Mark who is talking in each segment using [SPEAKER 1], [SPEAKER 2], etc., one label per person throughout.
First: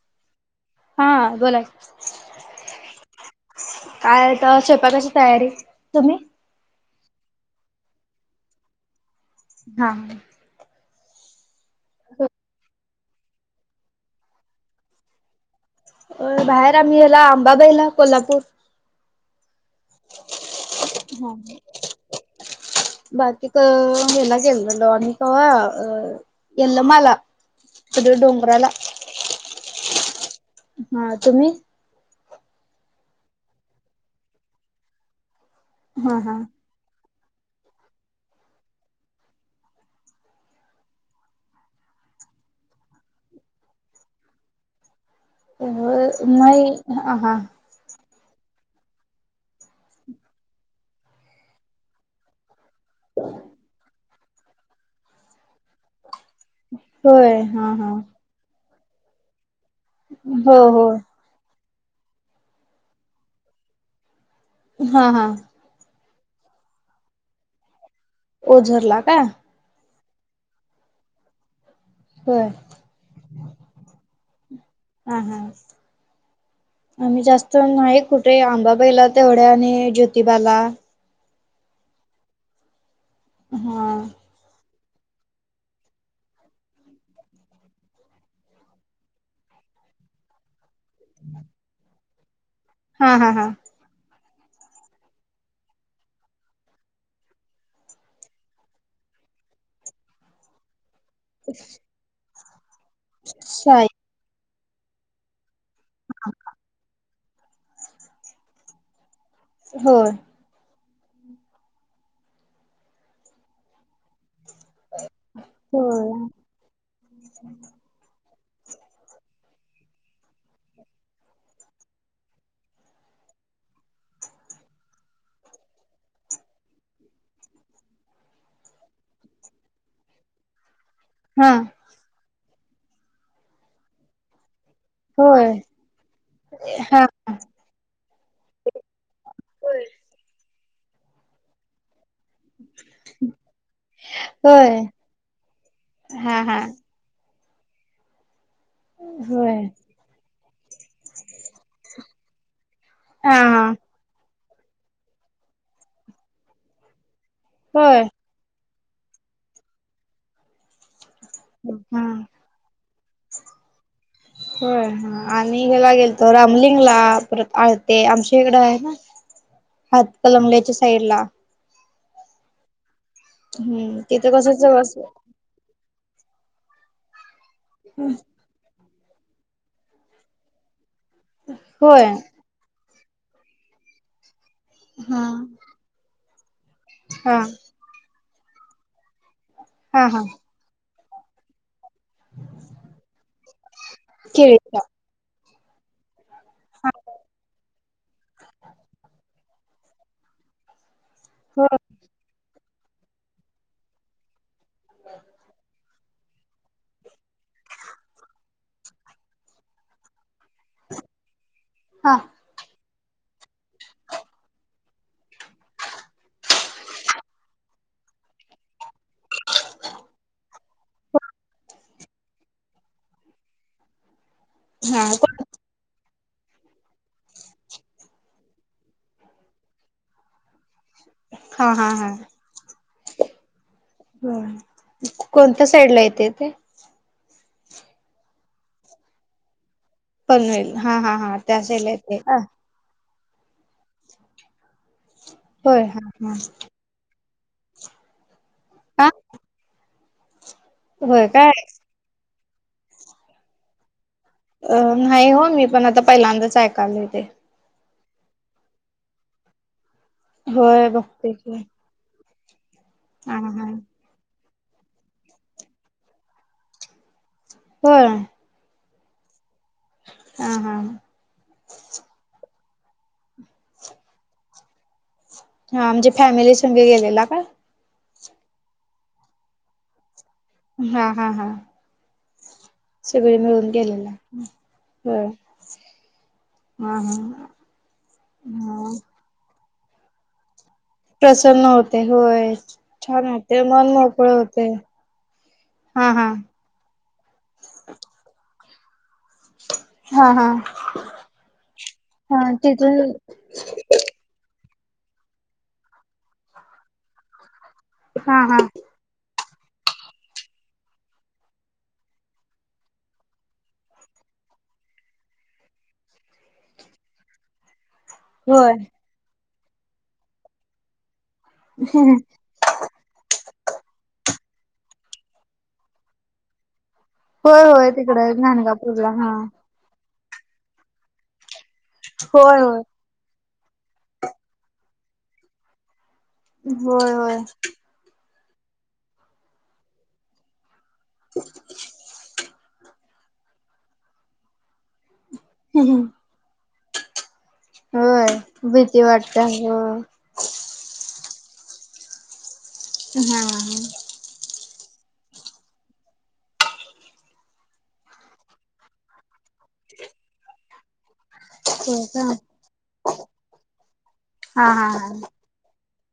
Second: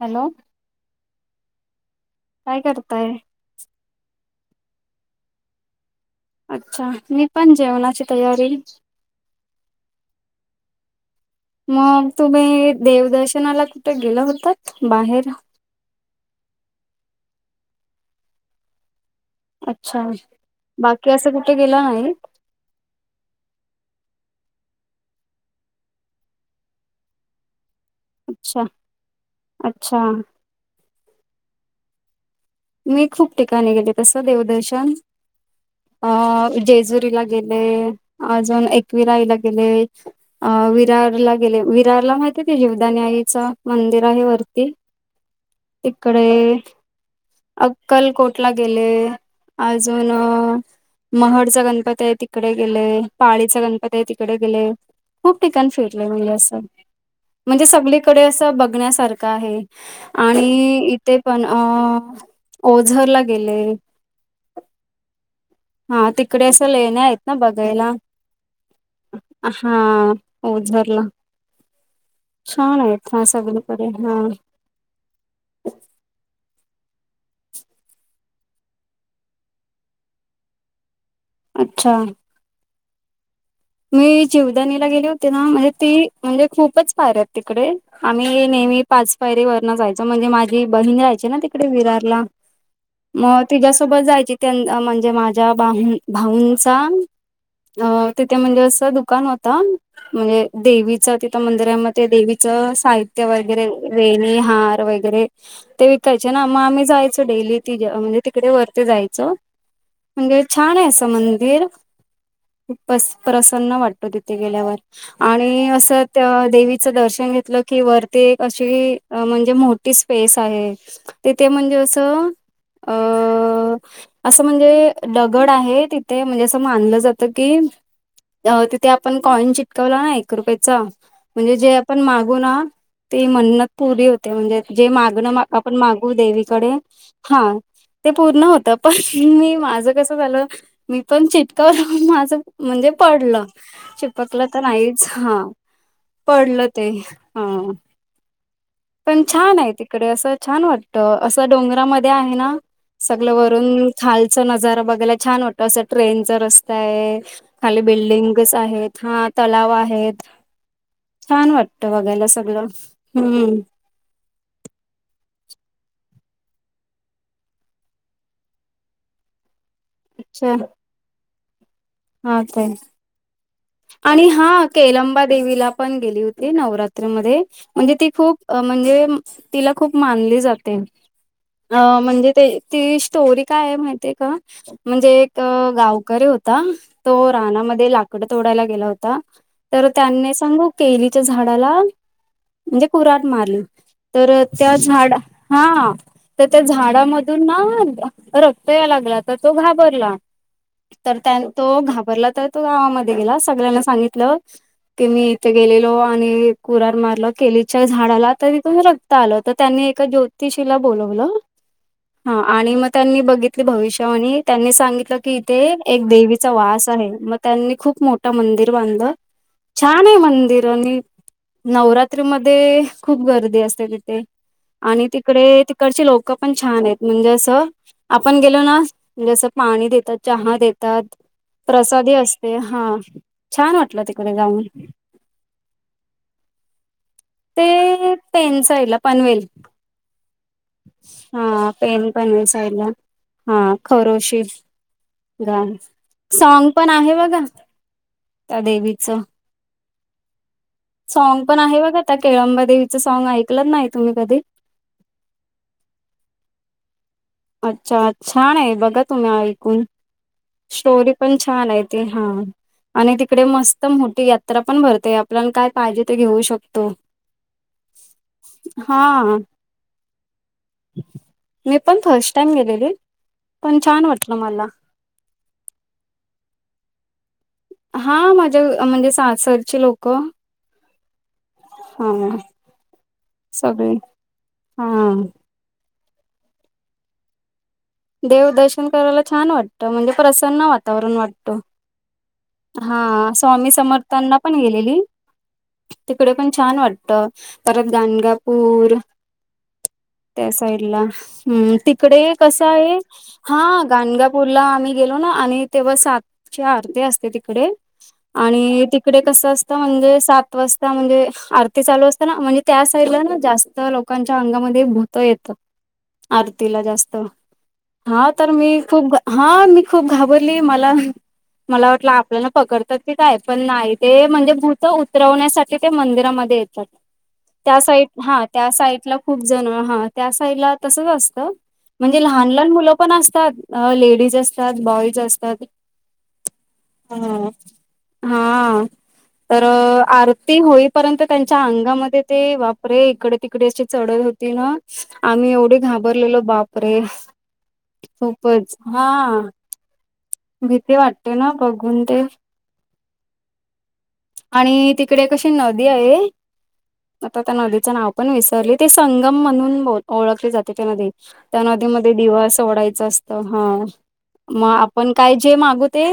[SPEAKER 1] Hello.
[SPEAKER 2] हा बोला की.
[SPEAKER 1] काय करताय
[SPEAKER 2] काय आहे तर स्वपाकाची तयारी तुम्ही
[SPEAKER 1] अच्छा मी पण जेवणाची तयारी
[SPEAKER 2] हा
[SPEAKER 1] मग तुम्ही देवदर्शनाला कुठे गेलं होत बाहेर
[SPEAKER 2] अ बाहेर आम्ही गला आंबाबाहिला कोल्हापूर
[SPEAKER 1] अच्छा बाकी असं
[SPEAKER 2] हा.
[SPEAKER 1] कुठे गेलं नाहीत
[SPEAKER 2] बाकी का हेला गेलेलो अने कावा अ यल्लमाला कध डोंगराला
[SPEAKER 1] अच्छा
[SPEAKER 2] हा तुम्ही
[SPEAKER 1] मी खूप ठिकाणी गेले तस देवदर्शन अ
[SPEAKER 2] हा हा.
[SPEAKER 1] जेजुरीला गेले अजून एकवी रायला गेले अ विरारला गेले विरारला माहितीय ते जीवदाान आईचं मंदिर आहे वरती [unintelligible] तिकडे
[SPEAKER 2] मई ह हा
[SPEAKER 1] अक्कलकोटला गेले अजून महडचा गणपती आहे तिकडे गेले पाळीचा गणपती आहे तिकडे गेले खूप ठिकाण फिरले म्ह असं
[SPEAKER 2] होय
[SPEAKER 1] म्हणजे
[SPEAKER 2] हा हा.
[SPEAKER 1] सगळीकडे असं बघण्यासारखं आहे
[SPEAKER 2] हो
[SPEAKER 1] आणि
[SPEAKER 2] हो
[SPEAKER 1] इथे पण अ ओझरला गेले
[SPEAKER 2] हा हा
[SPEAKER 1] हा तिकडे असं लेण्या आहेत ना बघायला
[SPEAKER 2] ओ झर्ला का
[SPEAKER 1] हा झरला
[SPEAKER 2] होय.
[SPEAKER 1] छान आहे हा सगन प हा
[SPEAKER 2] हम हम आम्ही जास्त आहे कुठे आंबाबाईला तेवढ्या आणि ज्योतिबाला
[SPEAKER 1] अच्छा
[SPEAKER 2] हा
[SPEAKER 1] मी जिवदानीला गेली होती ना म्हणजे ती म्हणजे खूपच पायर आहेत तिकडे आम्ही नेहमी पाच पायरी वरन जायचो म्हणजे माझी बहीण राहायची ना तिकडे विरारला
[SPEAKER 2] हा हा
[SPEAKER 1] मग
[SPEAKER 2] हा.
[SPEAKER 1] त सोबत जायची म्हणजे माझ्या बाह भाऊंचा अ तिथे म्हणजे असं दुकान होत म्हणजे देवीच तिथं मंदिरामध्ये देवीचं साहित वगैरे
[SPEAKER 2] साईज
[SPEAKER 1] वेणी हार. वगैरे ते विकायचे ना. मग आम्ही जायचो डेली ति म्हणजे तिकडे वरती जायचं
[SPEAKER 2] होय.
[SPEAKER 1] म्हणे छान आहे असं मंदिर.. प्रसन्न वाटतो तिथे गेल्यावर. आणि
[SPEAKER 2] होय.
[SPEAKER 1] असं देवी दर्शन घेतलं की वरती एक अशी म्हणजे मोठी स्पेस आहे. तेथ म्हणजे असं अ.. असं म्हणजे दगड आहे. तिथे म्हणजे असं मानलं जातं की अ तिथे आपण कॉइन चिटकवला. ना एक रुपयेचा
[SPEAKER 2] हा
[SPEAKER 1] म्हणजे जे पण मागू ना ते म्हण्नत.. पुरी होते. म्हणजे जे मागणं
[SPEAKER 2] होय
[SPEAKER 1] आपण मागू देवीकडे
[SPEAKER 2] हा.
[SPEAKER 1] हां ते पूर्ण होत. पण मी
[SPEAKER 2] होय.
[SPEAKER 1] माझं कसं झालं मी पण चिटकावर माझं म्हणजे पडलं चिपकलं तर
[SPEAKER 2] होय
[SPEAKER 1] नाहीच हां
[SPEAKER 2] हा हा
[SPEAKER 1] पडलं ते हां पण छान
[SPEAKER 2] होय
[SPEAKER 1] आहे. ते तडे अस छान वाटत असं डोंगरामध्ये आहे. ना सगळं
[SPEAKER 2] हा हा
[SPEAKER 1] वरून खाल नजारा बघायला छान वाटत. असं ट्रेनचा रस्ता आहे. खाली
[SPEAKER 2] होय.
[SPEAKER 1] बिल्डिंगस आहेत. हा तलाव आहेत. छान वाटतं
[SPEAKER 2] हा.
[SPEAKER 1] बघायला सगळं हम्म.
[SPEAKER 2] होय. आणि हेला गेल तो रामलिंगला परत आळते आमच्या इकडं आहे. ना हात कणंगलेल्याच्या साईड ला.
[SPEAKER 1] हां तेय.
[SPEAKER 2] हम्म
[SPEAKER 1] आणि
[SPEAKER 2] तिथं कसं
[SPEAKER 1] हा
[SPEAKER 2] जवळ
[SPEAKER 1] केलंबा देवीला पण गेली होती. नवरात्रमध्ये म्हणजे ती खूप. अ म्हणजे तिला खूप मानली जाते अ
[SPEAKER 2] होय.
[SPEAKER 1] म्हणजे ते. ती स्टोरी काय आहे. माहितीय आहे का म्हणजे
[SPEAKER 2] हा
[SPEAKER 1] एक गावकरी होते. त
[SPEAKER 2] हा
[SPEAKER 1] रानामध्ये लाकड तोडायला गेला होता तर
[SPEAKER 2] हा हा
[SPEAKER 1] त्यांनी सांगू केलीच्या झाडाला म्हणजे कुऱ्हाड मारली तर त्या
[SPEAKER 2] केळीच्या
[SPEAKER 1] झाडा हां तर त्या
[SPEAKER 2] हा
[SPEAKER 1] झाडामधून ना रक्त या लागला तर. तो घाबरला तर त्या
[SPEAKER 2] हो
[SPEAKER 1] तो घाबरला तर तो गावामध्ये. गलाे सगळ्यांना सांगितल की मी इथे गेलो. आणि कुरार मारलं केलीच्या झाडाला तर तिथून रक्त आलं तर त्यांनी एका ज्योतिषीला बोलवलं. [inaudible]
[SPEAKER 2] हां.
[SPEAKER 1] हा आणि मग त्यांनी बघितली भविष्यावाणी त्यांनी सांगितलं की इथे एक देवीचा वास आहे मग त्यांनी खूप मोठं मंदिर बांधलं छान आहे मंदिर आणि. नवरात्री मध्ये खूप गर्दी असते तिथे
[SPEAKER 2] हा
[SPEAKER 1] आणि तिकडे ते तीकडची लोक पण छान आहेत म्हणजे असं. आपण गेल ना जसं पाणी देतात चहा देतात
[SPEAKER 2] हा हा
[SPEAKER 1] प्रसादी असते. ह छान वाटलं तिकडे
[SPEAKER 2] हा.
[SPEAKER 1] जाऊन.
[SPEAKER 2] कोणत्या साईड ला येते ते
[SPEAKER 1] ते पेन साईडला पनवेल.
[SPEAKER 2] पनवेल हा त्या
[SPEAKER 1] हा
[SPEAKER 2] साईडला
[SPEAKER 1] पेन
[SPEAKER 2] येते.
[SPEAKER 1] पनवेल साईलं. हा खरोशी गा
[SPEAKER 2] होय हा हा
[SPEAKER 1] सॉग पण आहे बघा. त्या
[SPEAKER 2] हा
[SPEAKER 1] देवीचं.
[SPEAKER 2] होय
[SPEAKER 1] सॉ्ग
[SPEAKER 2] काय
[SPEAKER 1] पण आहे बघा त्या केळंबादेवीचं सॉग ऐकलत नाही तुम्ही कधी.
[SPEAKER 2] अ नाही हो मी पण आता पहिल्यांदाच ऐकाल ते.
[SPEAKER 1] अच्छा छान आहे बघा तुम्ही ऐकून.
[SPEAKER 2] होय
[SPEAKER 1] स्टोरी
[SPEAKER 2] बघते
[SPEAKER 1] पण
[SPEAKER 2] की
[SPEAKER 1] छान आहे ती हा आणि
[SPEAKER 2] हा
[SPEAKER 1] तिकडे
[SPEAKER 2] हा
[SPEAKER 1] मस्त मोठी या त्र पण भरतेय आपल्याला काय पाहिजे ते घेऊ शकतो.
[SPEAKER 2] होय.
[SPEAKER 1] हा आ.
[SPEAKER 2] हा हा.
[SPEAKER 1] मी पण फर्स्ट टाइम गेलेली पण छान वाटल मला.
[SPEAKER 2] हा म्हणजे फॅमिली संघ गेलेला काय.
[SPEAKER 1] हा माझ्या म्हणजे सासरची लोक.
[SPEAKER 2] हा हा हा.
[SPEAKER 1] हम [inaudible]
[SPEAKER 2] सगळे मिळून गेलेलं
[SPEAKER 1] हा.
[SPEAKER 2] बर हा हा हा.
[SPEAKER 1] देव दर्शन करायला छान वाटतं म्हणजे प्रसन वाटत.
[SPEAKER 2] प्रसन्न होतेय होय.
[SPEAKER 1] हा
[SPEAKER 2] छान वाटते
[SPEAKER 1] स्वामी
[SPEAKER 2] मन मोकळ
[SPEAKER 1] समर्थांना पण
[SPEAKER 2] होते
[SPEAKER 1] गेलेली
[SPEAKER 2] हा हा
[SPEAKER 1] तिकडे पण छान वाटते. परत गणगापूर.
[SPEAKER 2] हा हा
[SPEAKER 1] त्या साईड ला हम् तिकडे
[SPEAKER 2] हा
[SPEAKER 1] कस आहे.
[SPEAKER 2] तिथून
[SPEAKER 1] हा गणगापूरला आम्ही गेलो ना आणि तेव्हा सातचे अर्ध असते तिकडे [unintelligible]
[SPEAKER 2] हा हा
[SPEAKER 1] आणि ती तकडे कस असत म्हणजे सात वाजता म्हणजे आरती चालू असत ना म्हणजे त्या साईड ला ना जास्त लोक लोकांच्या अंगामध्ये भूत येत आरतीला जास्त. हा तर
[SPEAKER 2] होय
[SPEAKER 1] मी खूप हा मी खूप घाबरली मला मला वा आपल्याला पकडतात की काय पण नाही ते म्हणजे भूत उतरवण्यासाठी ते मंदिरामध्ये येत
[SPEAKER 2] होय
[SPEAKER 1] - त्या
[SPEAKER 2] होय तिकड
[SPEAKER 1] साईट हा त्या साईट
[SPEAKER 2] घाणगापूरला
[SPEAKER 1] ला
[SPEAKER 2] हा
[SPEAKER 1] खूप जण हा त्या साईडला तसच असत म्हणजे लहान
[SPEAKER 2] होय
[SPEAKER 1] लहान
[SPEAKER 2] होय
[SPEAKER 1] मुल पण असतात लेडीज असतात बॉईज असतात
[SPEAKER 2] होय होय
[SPEAKER 1] ह हा तर आरती होई पर्यंत त्यांच्या अंगामध्ये ते बापरे इकडे तिकडे अशी चढत होती ना आम्ही एवढे घाबरलेलो बापरे
[SPEAKER 2] होय
[SPEAKER 1] खूपच
[SPEAKER 2] भीती
[SPEAKER 1] हा.
[SPEAKER 2] वाटते ह
[SPEAKER 1] भीती वाटते ना बघून ते
[SPEAKER 2] हा
[SPEAKER 1] आणि तिकडे कशी नदी आहे आता त्या नदीचं नाव पण विसरले ते संगम म्हणून ब ओळखली जाते त्या नदी त्या नदी
[SPEAKER 2] होय
[SPEAKER 1] मध्ये
[SPEAKER 2] का?
[SPEAKER 1] दिवा सोडायच असत हा
[SPEAKER 2] हा
[SPEAKER 1] मग
[SPEAKER 2] हा हा
[SPEAKER 1] आपण काय जे मागू ते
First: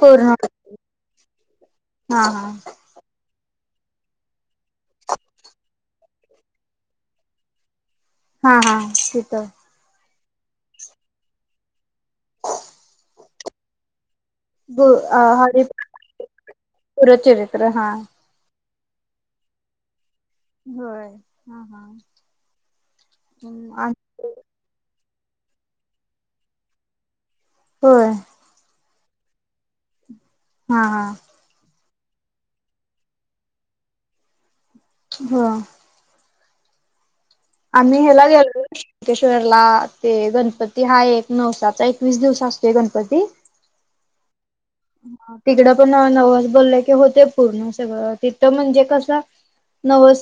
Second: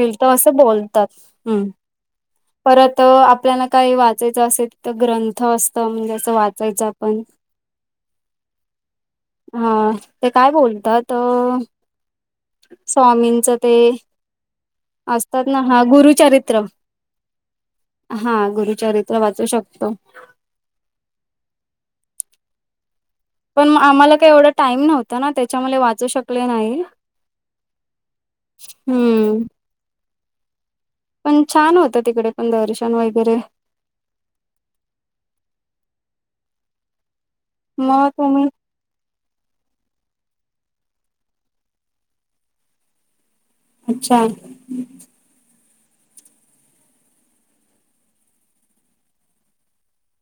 [SPEAKER 2] पूर्ण
[SPEAKER 1] असं बोलतात हम्
[SPEAKER 2] हा हा
[SPEAKER 1] परत आपल्याला काही वाचायचं असेल तर ग्रंथ असत म्हणजे अस वाचायचं आपण [inaudible]
[SPEAKER 2] हा हा तिथ
[SPEAKER 1] हा ते काय बोलतात स्वामींच ते असतात ना हा गुरुचरित्र
[SPEAKER 2] गुरूचरित्र हा
[SPEAKER 1] हा गुरुचरित्र वाचू शकतो
[SPEAKER 2] होय हा हा
[SPEAKER 1] पण
[SPEAKER 2] आ
[SPEAKER 1] आम्हाला काही एवढा टाईम नव्हता ना त्याच्यामुले वाचू शकले नाही
[SPEAKER 2] होय
[SPEAKER 1] हम्म
[SPEAKER 2] हा हा
[SPEAKER 1] पण छान होतं तिकडे पण दर्शन वगैरे
[SPEAKER 2] हो आम्ही
[SPEAKER 1] मग
[SPEAKER 2] हेला
[SPEAKER 1] तुम्ही
[SPEAKER 2] गेलोय मुंकेश्वरला ते गणपती हा एक नवसाचा एकवीस दिवस असतोय गणपती
[SPEAKER 1] अच्छा
[SPEAKER 2] तिकडं पण नवस बोललाय की होते पूर्ण सगळं तिथं म्हणजे कस नवस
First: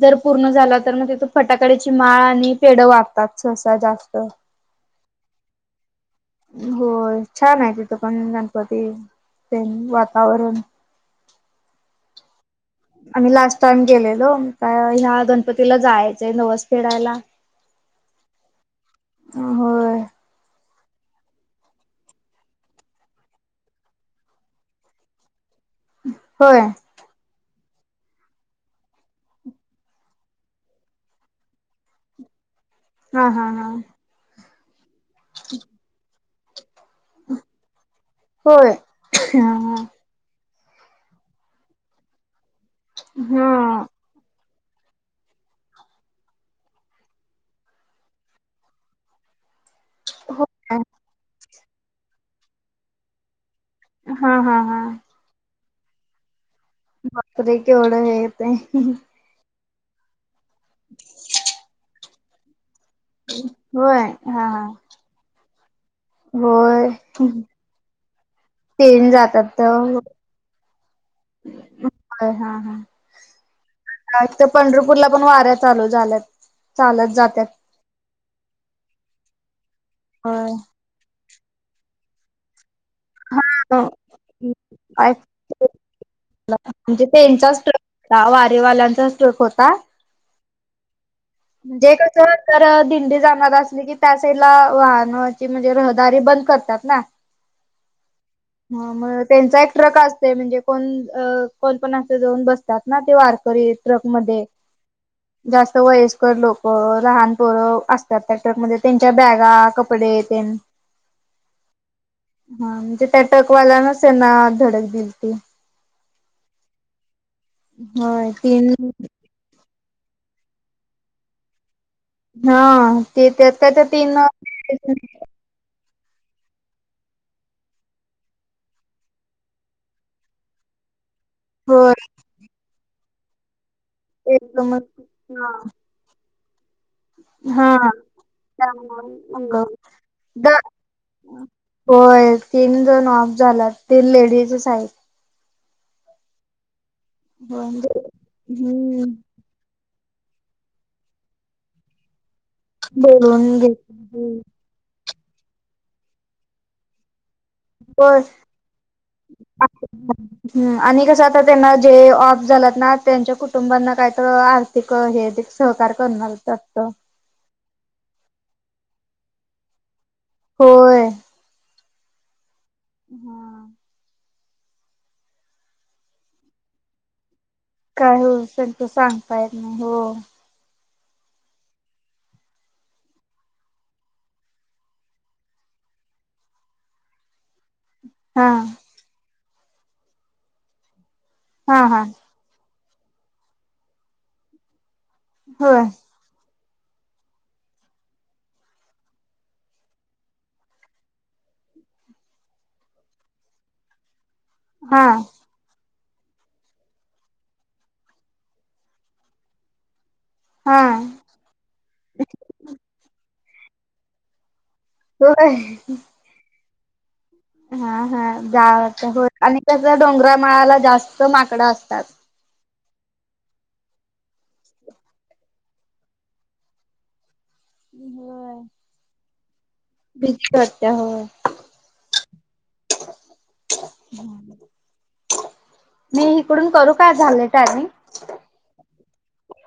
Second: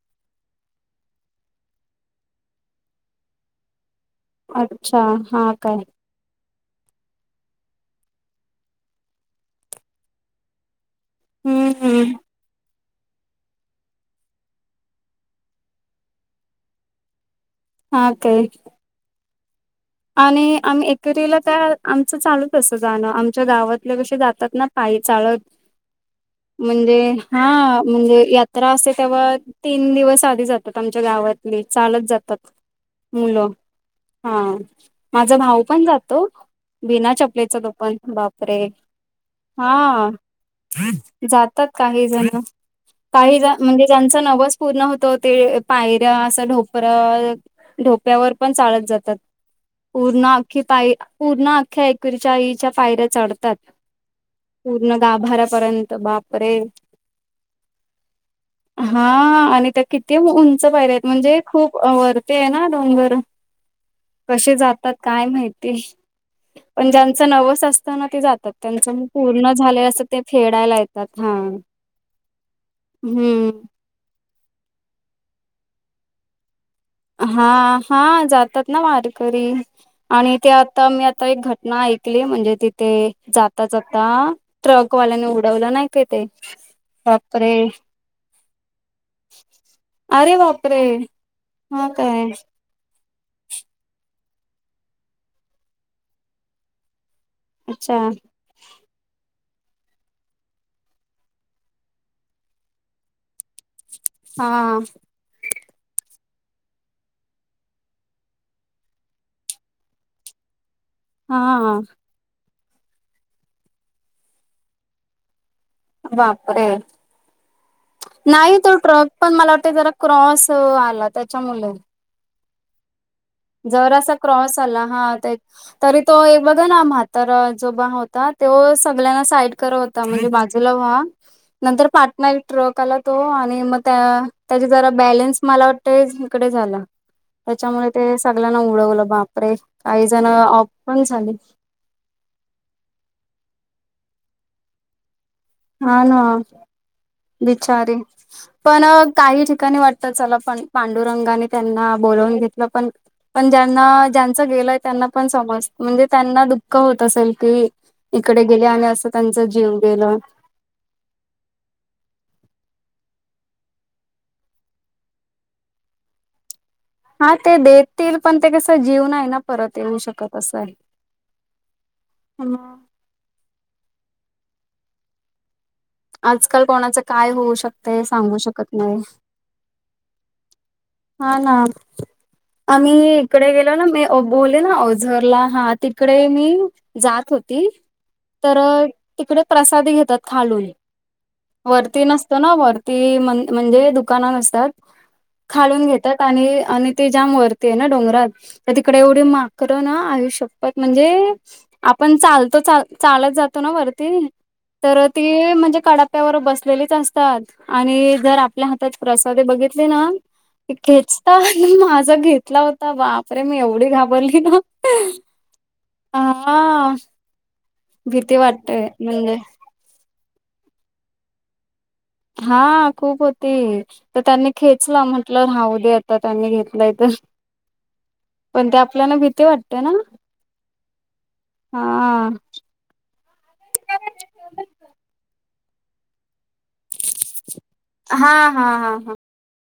[SPEAKER 2] जर पूर्ण झाला तर मग तिथ फटाकडची माळ आणि पेढ वाटतात सहसा जास्त
[SPEAKER 1] अच्छा हा काय
[SPEAKER 2] हो छान आहे तिथं पण गणपती तेन वातावरण
[SPEAKER 1] हम्म हम्म
[SPEAKER 2] आम्ही लास्ट टाईम गेलेलो का ह्या गणपतीला जायचंय नवस फेडायला
[SPEAKER 1] हा काय
[SPEAKER 2] हा होय
[SPEAKER 1] आणि आम्ही एकेरीला त्या आमचं चालूच असं जाणं आमच्या गावातले कशे जातात ना पाई चाळत
[SPEAKER 2] होय
[SPEAKER 1] म्हणजे हा म्हणजे यात्रा असते तवा तीन दिवस आधी जातात आमच्या गावातली चालत जातात
[SPEAKER 2] हा हा
[SPEAKER 1] मुलं
[SPEAKER 2] हा
[SPEAKER 1] हा माझा भाऊ पण जातो बिना चपलेच तो पण बापरे
[SPEAKER 2] होय
[SPEAKER 1] हा जातात काही जण काही
[SPEAKER 2] हा
[SPEAKER 1] म्हणजे ज्यांच नवस पूर्ण होत ते पायऱ्या असं ढोपरं ढोप्यावर पण चालत जातात पूर्ण
[SPEAKER 2] हो
[SPEAKER 1] अख्खी पाय पूर्ण अख्ख्या ऐकरीच्या आईच्या पायऱ्या चढतात
[SPEAKER 2] हा हा हा
[SPEAKER 1] पूर्ण गाभाऱ्यापर्यंत बापरे
[SPEAKER 2] बकरर के ओढ हेेत
[SPEAKER 1] हा आणि त्या किती उंच पायर आहेत म्हणजे खूप वरते आहे ना डोनंगर
[SPEAKER 2] होय हा
[SPEAKER 1] कसे
[SPEAKER 2] हा
[SPEAKER 1] जातात काय माहिती
[SPEAKER 2] होय
[SPEAKER 1] पण ज्यांचं नवस असतना ते जातात त्यांच मग
[SPEAKER 2] तेन जातात
[SPEAKER 1] पूर्ण झाले असं ते फेडायला येतात हा
[SPEAKER 2] ह हा हा
[SPEAKER 1] हम्म
[SPEAKER 2] तर पंढरपूरला पण वाऱ्या चालू झाल्यात चालत
[SPEAKER 1] हा
[SPEAKER 2] जात्यात
[SPEAKER 1] हा जातात ना वारकरी आणि ते
[SPEAKER 2] होय
[SPEAKER 1] आता मी आता एक घटना ऐक िकली म्हणजे तिथे
[SPEAKER 2] हा
[SPEAKER 1] जाता जाता ट्रक
[SPEAKER 2] काय
[SPEAKER 1] वाल्याने उडवलं नाही ते
[SPEAKER 2] म्हणजे
[SPEAKER 1] बापरे
[SPEAKER 2] त्यांचा स्ट्रकता वारेवाल्यांचा स्ट्रोक होता
[SPEAKER 1] अरे वापरे
[SPEAKER 2] म्हणजे कस तर दिंडी जाणार अस की त्या सईला वाहनाची म्हणजे रहदारी बंद करतात ना
[SPEAKER 1] अच्छा
[SPEAKER 2] ह मग त्यांचा एक ट्रक असते म्हणजे कोण कोण पण असं जाऊन बसतात ना ते वारकरीत ट्रक मध्ये
[SPEAKER 1] हा
[SPEAKER 2] जास्त वयस्कर लोक लहानपोर असतात त्या ट्रकमध्ये त्यांच्या बॅगा कप कपडे तेन
[SPEAKER 1] हा
[SPEAKER 2] हा म्हणजे त्या टकवालानच नाव धडक दिली ती
[SPEAKER 1] बापरे
[SPEAKER 2] होय
[SPEAKER 1] नाही
[SPEAKER 2] तीन
[SPEAKER 1] तो ट्रक पण मला वाटतं जरा क्रॉस आला त्याच्यामुळे
[SPEAKER 2] हा ते त्या त्याच्या तीन
[SPEAKER 1] तेच तरी तो एक बघा ना म्हातर जो बा होता तो सगळ्यांना साईड कर म्हणजे बाजूला व्हा नंतर
[SPEAKER 2] होय
[SPEAKER 1] पाटनाई ट्रक आला तो आणि मग त्या
[SPEAKER 2] एकदमच
[SPEAKER 1] जरा बलन्स
[SPEAKER 2] हा
[SPEAKER 1] मला वाटतडे झा
[SPEAKER 2] हा
[SPEAKER 1] त्यामुळे ते सगळ्यांना उडवलं
[SPEAKER 2] त्यामुळे
[SPEAKER 1] बापरे
[SPEAKER 2] मग
[SPEAKER 1] काही जण
[SPEAKER 2] दा
[SPEAKER 1] ऑफ पण झाली
[SPEAKER 2] होय तीन जनऑफ झाला ती लेडीजच आहेत
[SPEAKER 1] हा ना
[SPEAKER 2] होय
[SPEAKER 1] बिचारी
[SPEAKER 2] म्हणजे
[SPEAKER 1] पण
[SPEAKER 2] हम्म
[SPEAKER 1] काही ठिकाणी वाट तर चला प पांडुरंगाने त्यांना बोलवून घेत पण पण
[SPEAKER 2] बोलून
[SPEAKER 1] ज्यांना ज्यांच
[SPEAKER 2] घेत
[SPEAKER 1] गेलंय त्यांना पण समज म्हणजे त्यांना दुःख होत असेल की
[SPEAKER 2] होय
[SPEAKER 1] इकडे गेली आणि असं त्यांचा जीव गेल
[SPEAKER 2] ह् आणि कसं आता त्यांना जे ऑफ झालात ना त्यांच्या कुटुंबांना काय तर तिक हे त सहकार करणारगत
[SPEAKER 1] हा ते देतील पण ते कसं जीव नाही ना परत येऊ शकत आहे
[SPEAKER 2] होय हम्म
[SPEAKER 1] आजकाल कोणाचं काय होऊ शकत शकते
[SPEAKER 2] काय हो
[SPEAKER 1] सांगू
[SPEAKER 2] असेल तर
[SPEAKER 1] नाही
[SPEAKER 2] सांगतायल नाही हो
[SPEAKER 1] हा ना आम्ही इकडे गेलो ना मी बोलले ना औझरला हा तिकडे मी जात होती
[SPEAKER 2] हा
[SPEAKER 1] तर तिकडे प्रसाद घेतात खालून
[SPEAKER 2] हा हा
[SPEAKER 1] वरती नसते ना वरती म्हणजे दुकाना असतात
[SPEAKER 2] होय
[SPEAKER 1] खाळून घेतात आणि आणि ते जा्याम वरते ना डोंगरात त्या तिकडे एवढे माकर ना आयुष्यपत म्हणजे आपण चालतो चालत जातो ना वरती
[SPEAKER 2] हा
[SPEAKER 1] तर ती म्हणजे कड ्यावर बसलेलीच असतात आणि जर आपल्या हातात प्रसाद बघितली ना
[SPEAKER 2] हा
[SPEAKER 1] खेचता माझा घेतला होता बापरे मी एवढी घाबरली ना
[SPEAKER 2] हो
[SPEAKER 1] हा
[SPEAKER 2] हा हा
[SPEAKER 1] भीती
[SPEAKER 2] जा
[SPEAKER 1] वाटतेय
[SPEAKER 2] हो
[SPEAKER 1] म्हणजे
[SPEAKER 2] आणि कस डोंगरामळाला जास्त माकडं असतात
[SPEAKER 1] हा खूप होती तर त्यांनी खेचला म्हटलं राहू दे आता त्यांनी घेतलाय तर
[SPEAKER 2] होय
[SPEAKER 1] पण ते आपल्याला भीती वाटते ना
[SPEAKER 2] भीती वाटते होय
[SPEAKER 1] हा
[SPEAKER 2] मी इकडून करू काय झालंय त्यानी
[SPEAKER 1] हा हा हा हा